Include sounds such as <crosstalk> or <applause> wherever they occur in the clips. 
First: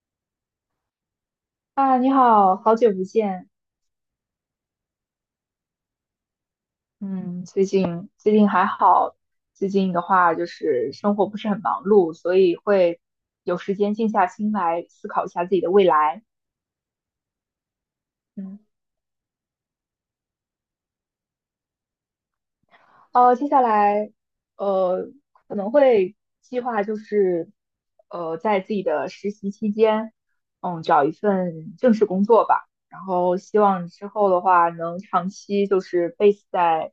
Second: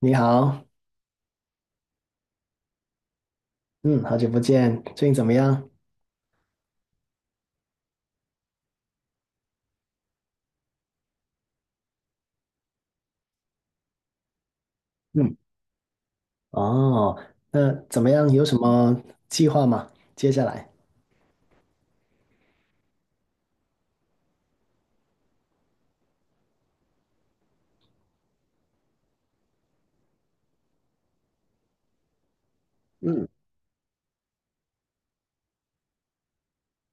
你好。啊，你好，好久不见。嗯，好久不见，最近怎么样？嗯，最近还好，最近的话就是生活不是很忙碌，所以会有时间静下心来思考一嗯下自己的未来。哦，那怎么样？有什嗯，么计划吗？接下来？接下来呃可能会计划就是在自己的实习期间，嗯，找一份正式工作吧。然嗯。后希望之后的话能长期就是 base 在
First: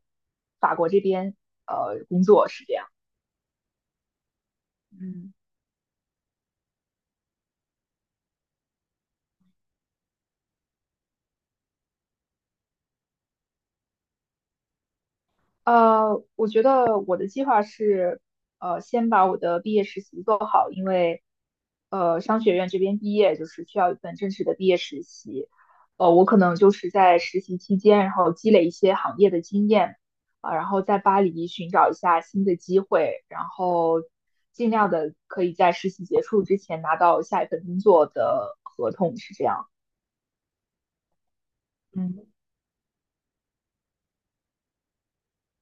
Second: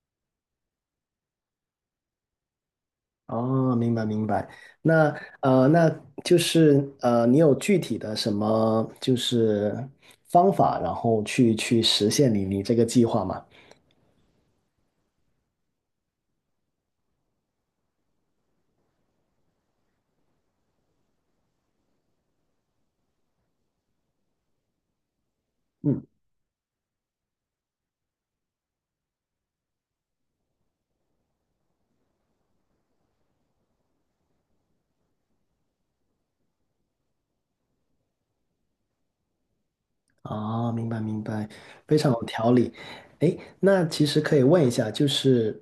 法国这边工作是这样。哦，明白明白。那嗯。呃，那就是你有具体的什么就是方法，然后去实现你这个计划吗？我觉得我的计划是，先把我的毕业实习做好，因为，商学院这边毕业就是需要一份正式的毕业实习，嗯。我可能就是在实习期间，然后积累一些行业的经验，然后在巴黎寻找一下新的机会，然后尽量的可以在实习结束之前拿到下一份工作的合同，是这样。哦，明白明白，非常有嗯。条理。诶，那其实可以问一下，就是，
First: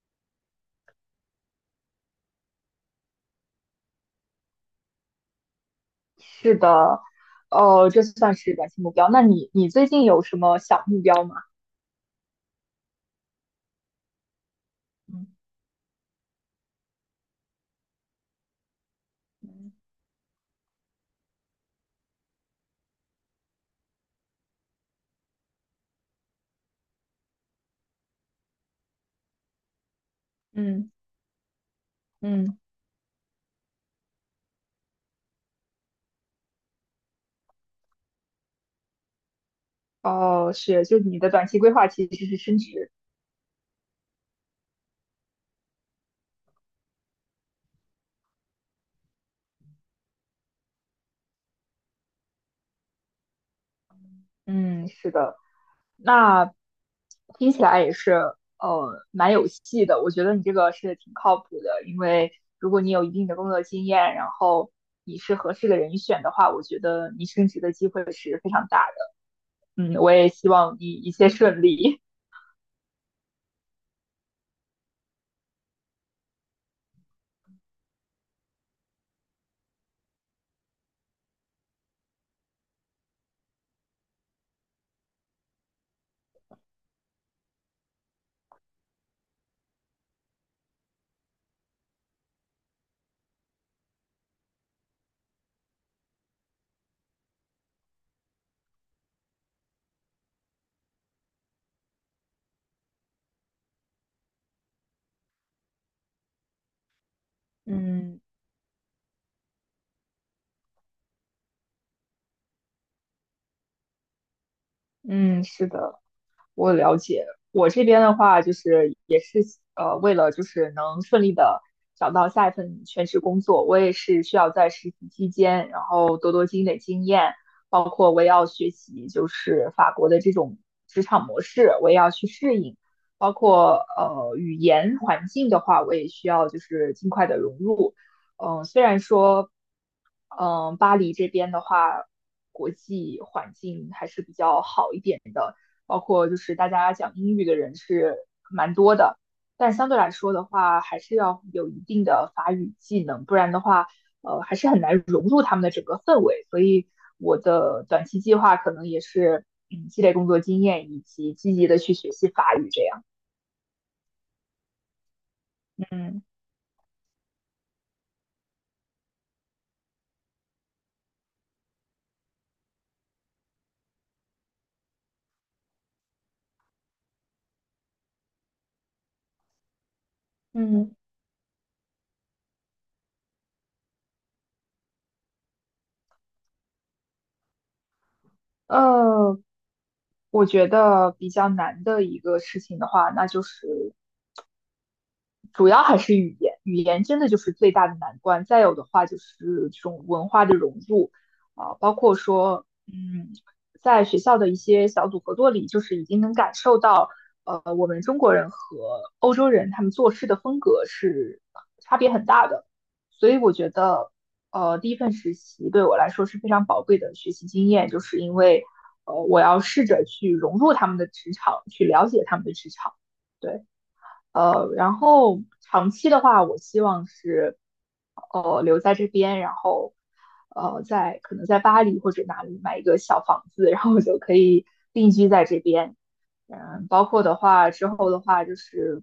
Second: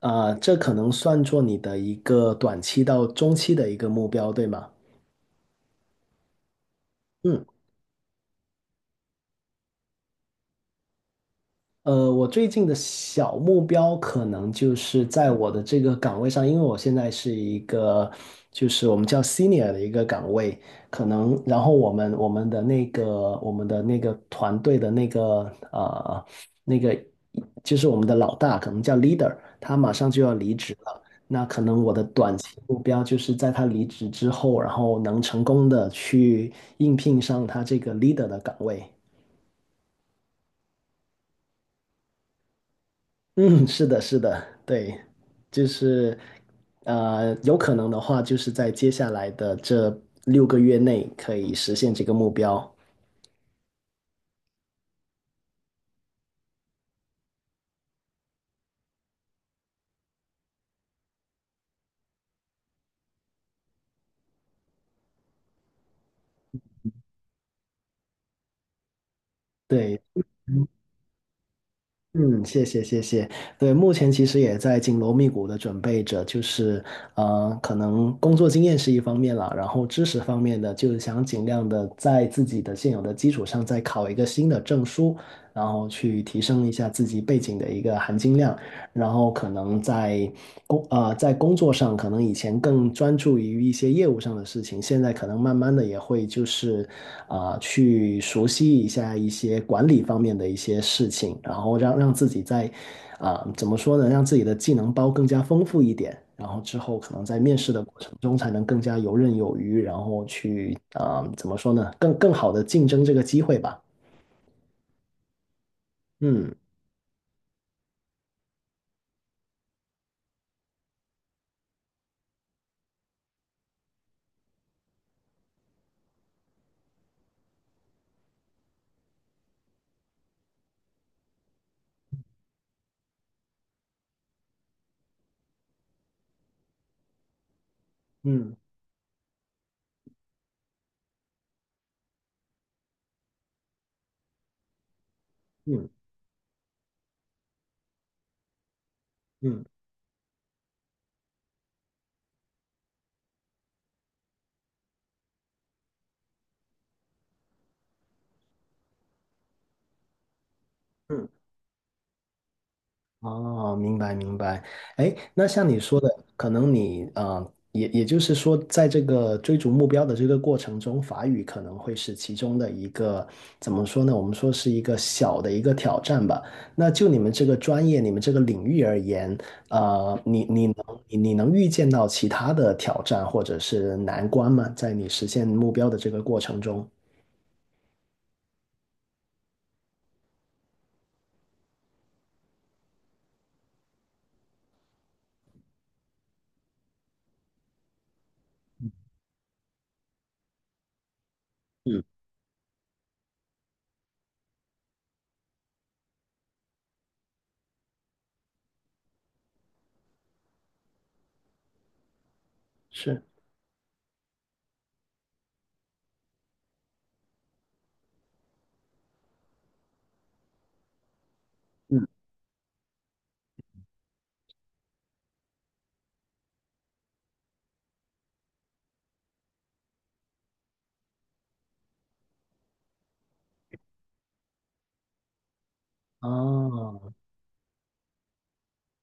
这可能算作你的一个短期到中期的一个目标，对吗？是的，嗯。哦，这算是短期目标。那你最近有什么小目标吗？我最近的小目标可能就是嗯在我的这个岗位上，因为我现在是一个，就是我们叫 senior 的一个岗位，可能然后我们的那个我们的那个团队的那个那个就是我们的老大，可能叫 leader,他马上就要离职嗯嗯了。那可能我的短期嗯目标就是在他离职之后，然后能成功的去应聘上他这个 leader 的岗位。哦，是，就你的短期规划其实是升职。嗯，是的，是的，对，就是有可能的话，就是在接下来的这六个月内可以实现这个目标。嗯，是的，那听起来也是蛮有戏的。我觉得你这个是挺靠谱的，因为如果你有一定的工作经验，然后你是合适的人选的话，我觉得你升职的机会是非常大的。嗯，对，我也希嗯，望你一切顺利。嗯谢谢，谢谢。对，目前其实也在紧锣密鼓的准备着，就是可能工作经验是一方面了，然后知识方面的，就是想尽量的在自己的现有的基础上再考一个新的证书，然后去提升一下自己背景的一个含金量。然后可能在在工作上，可能以前更专注于一些业务上的事情，现在可能慢慢的也会就是去熟悉一下一些管理方面的一些事情，然后让自己在怎么说呢，让自己的技能包更加丰富一点，然后之后可能在面 <laughs> 试的过程嗯中才能更加游刃有余，然后去怎么说呢，更好的竞争这个机会吧。嗯，是的。嗯我了解。我这边的话，就是也是为了就是能顺利的找到下一份全职工作，我也是需要在实习期间，然后多多积累经验，包括我也要学习就是法国的这种职场模式，我也要去适应，包括语言环境的话，我也需要就是尽快的融入。嗯虽然说巴黎这边的话，国际环境还是比较好一点的。嗯包括就是大家讲英语的人是蛮多的，嗯但相对来说的话，还是要有一定的法语技能，不然的话，还是很难融入他们的整个氛围。所以我的短期计划可能也是，嗯，积累工作经验以嗯。及积极的去学习法语这样。哦，明白明白。哎，那像你说的，嗯可能你啊、呃也也就是说，在这个追逐目标的这个过程中，法语可能会是其中的一个怎么说呢？我们说是一个小的一个挑战吧。那就你们这个专业、你们这个领域而言，呃，你你能嗯你你能预见到其他的挑战或者是难关吗？在你实现目标的这个过程中，呃，我觉得比较难的一个事情的话，那就是主要还是语言，语言真的就是最大的难关。再有的话就是这种文化的融入包嗯，括说，在学校的一些小组合作里，就是已经能感受到，我们中国人和欧洲人他们做事的风格是差别很大的。是，所以我觉得，第一份实习对我来说是非常宝贵的学习经验，就是因为，我要试着去融入他们的职场，去嗯，了解他们的职场。对，然后长期的话，我希望是留在这边，然后在可能在巴黎或者哪里买一个小房子，然后我就可以定居在这边。嗯，包哦，括的话之后的话就是，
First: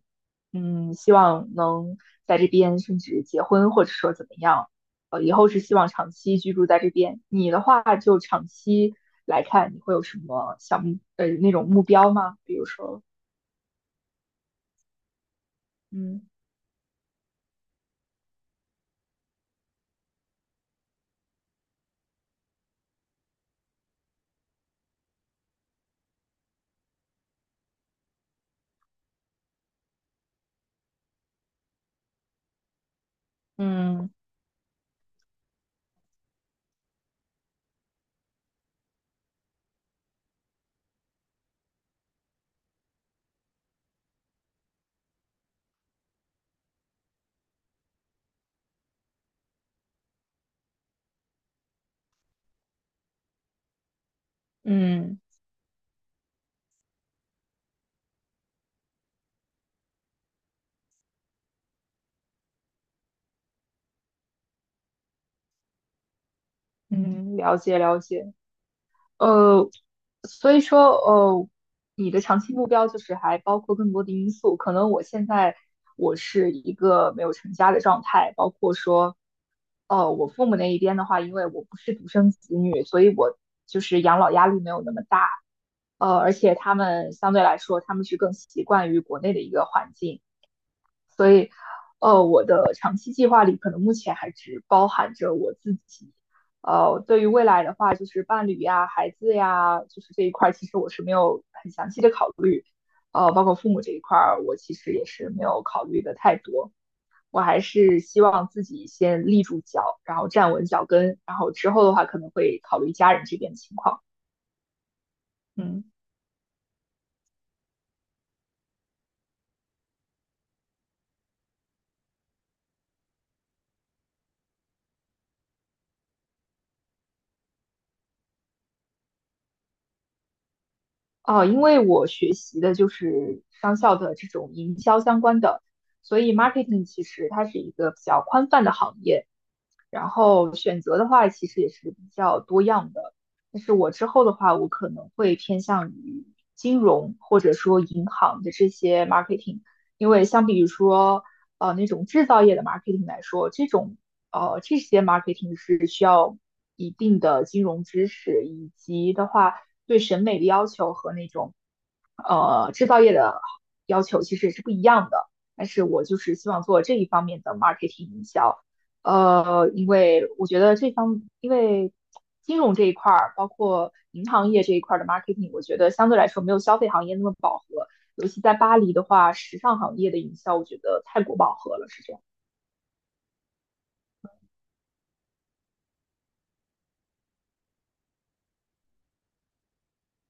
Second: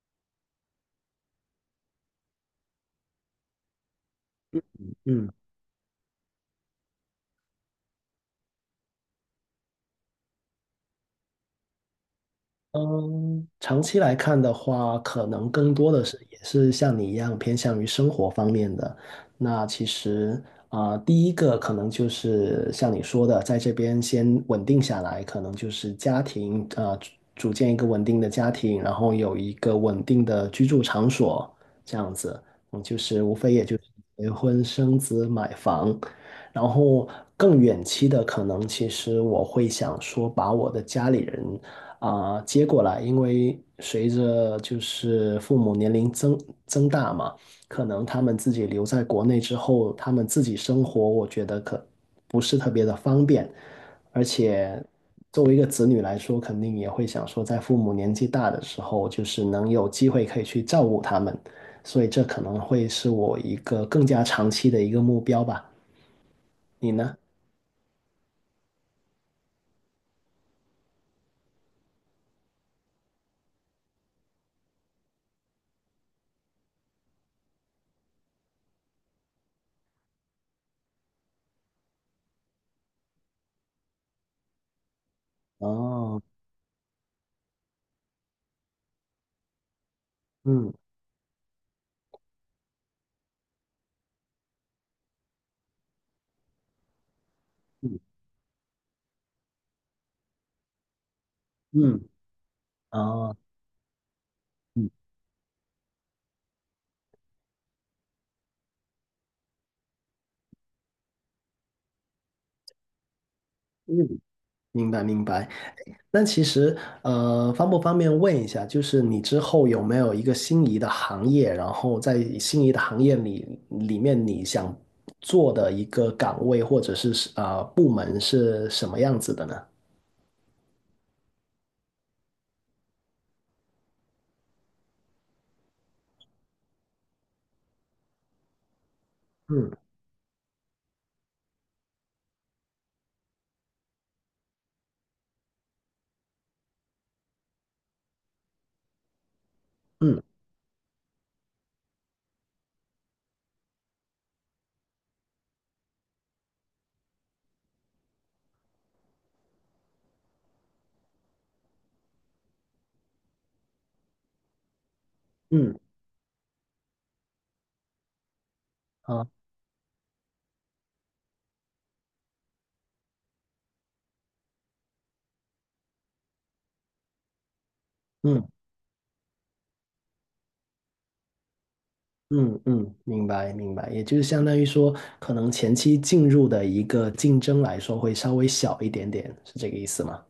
希望能在这边甚至结婚，或者说怎么样，嗯。以后是希望长期居住在这边。你的话就长期来看，你会有什么那种目标吗？比如说，嗯，长期来看的话，可能更多的是嗯也是像你一样偏向于生活方面的。那其实第一个可能就是像你说的，在这边先稳定下来，可能就是家庭啊、呃组组建一个稳定的家庭，然后有一个稳定的居住场所，这样子，嗯，就是无非也就是嗯结婚、生子、买房。然后更远期的，可能其实我会想说，把我的家里人接过来，因为随着就是父母年龄增大嘛，可能他们自己留在国内之后，他们自己生活，我觉得可不是特别的方便，而且嗯。作为一个子女来说，肯定也会想说，在父母年纪大的时候，就是能有机会可以去照顾他们，所以这可能会是我一个更加长期的一个目标吧。你呢？嗯，了解了解。呃，所以说，你的长期目标就是还包括更多的因素。可能我现在我是一个没有成家的状态，包括说，我父母那一边的话，因为我不是独生子女，所以我就是养老压力没有那么大。哦，而且他们相对来说，他们是更习惯于国内的一个环境。嗯所以，我的长期计划里可能目前还只包含着我自己。对于未来的话，嗯就是伴侣呀、孩子呀，就是这一块，其实我是没有很详细嗯，的考虑。哦，包括父母这一块我其嗯实也是没有考虑的太多。我还是希望自己先立住脚，然后站稳脚跟，然后之后的话可能会考虑家人这边的情嗯，况。明白明白。嗯。那其实，方不方便问一下，就是你之后有没有一个心仪的行业，然后在心仪的行业里面，你想做的一个岗位或者是部门是什么样子的呢？哦，因为我学习的就是商校的这种营销相关的，所以 marketing 其实它是一个比较宽泛的行业。嗯然后选择的话，其实也是比较多样的。但是我之后的话，我可能会偏向于金融或者说银行的这些 marketing，因嗯为相比于说那种制造业的 marketing 来说，这种这些 marketing 是需要一定的金融知识，以及的话对审美的要求和那种制造业的要求其实也是不一样的。但嗯，是我就是希望做这一方面的 marketing 营销。啊，因为我觉得因为金融这一块儿，包括银行业这一块儿的 marketing，我觉得相对来说没有消费行业那么饱和。尤其嗯在巴黎的话，时尚行业的营销，我觉得太过饱和了，是这样。嗯。明白明白，也就是相当于说，可能前期进入的一个竞争来说会稍微小一点点，是这个意思吗？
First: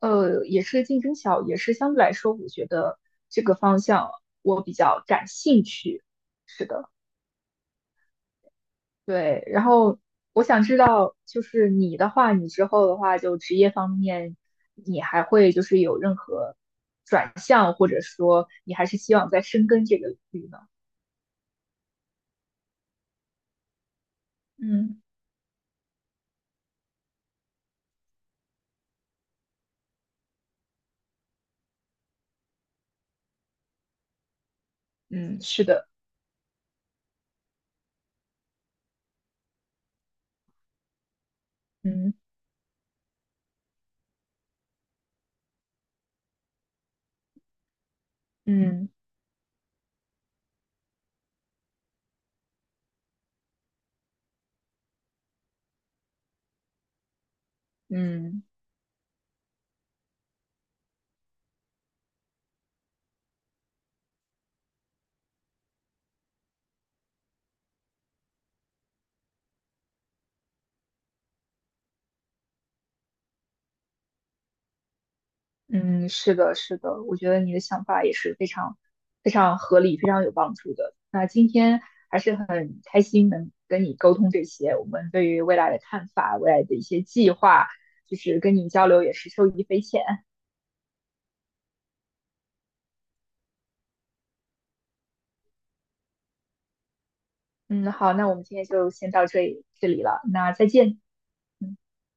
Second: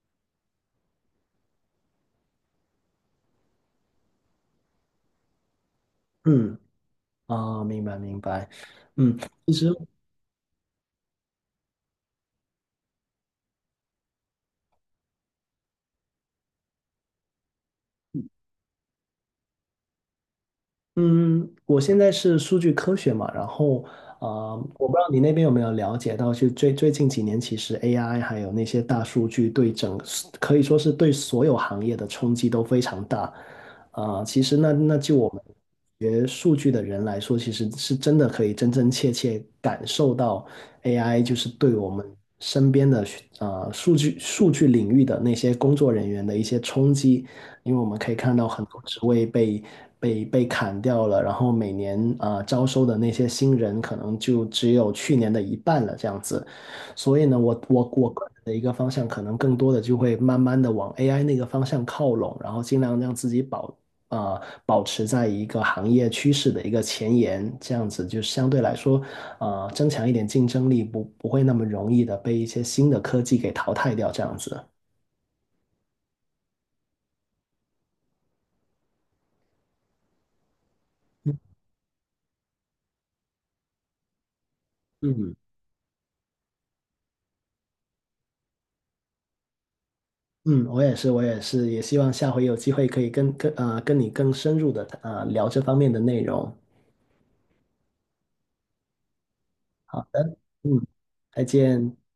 也是竞争小，也是相对来说，我觉得这个方向我比较感兴趣。嗯，是的。啊，明白明白，嗯。对，其然实，后我想知道，就是你的话，你之后的话，就职业方面，你还会就是有任何转向，或者说你还是希望再深耕这个领域呢？嗯，我现在是数据科学嘛，然后我不知嗯道你那边有没有了解到，就最近几年，其实 AI 还有那些大数据可以说是对所有行业的冲击都非常大。其实那就我嗯，们是的，学数据的人来说，其实是真的可以真真切切感受到 AI 就是对我们嗯。身边的数据领域的那些工作人员的一些冲击。因为我们可以看到很多嗯职位被砍掉了，然后每年招收的那些新人可能就只有去年的一半了这样子，所以呢，我个人嗯。的一个方向可能更多的就会慢慢的往 AI 那个方向靠拢，然后尽量让自己保持在一个行业趋势的一个前沿，这样子就相对来说增强一点竞争力，不会那么容易的被一些新的科技给淘汰掉这样子。嗯，是的，是的，我觉得你的想法也是非常非常合理，非常有帮助的。那今天还是很开心能跟你沟通这些，我们对嗯，于未来的看法、未来的一些计划，就是跟你交流也是受益匪浅。嗯，我也是，我也是，也希望下回有机会可以跟你更深入的聊这方面的内容。嗯，好，那我们今天就先到这里这好里了，的，那再嗯，见。再嗯。见。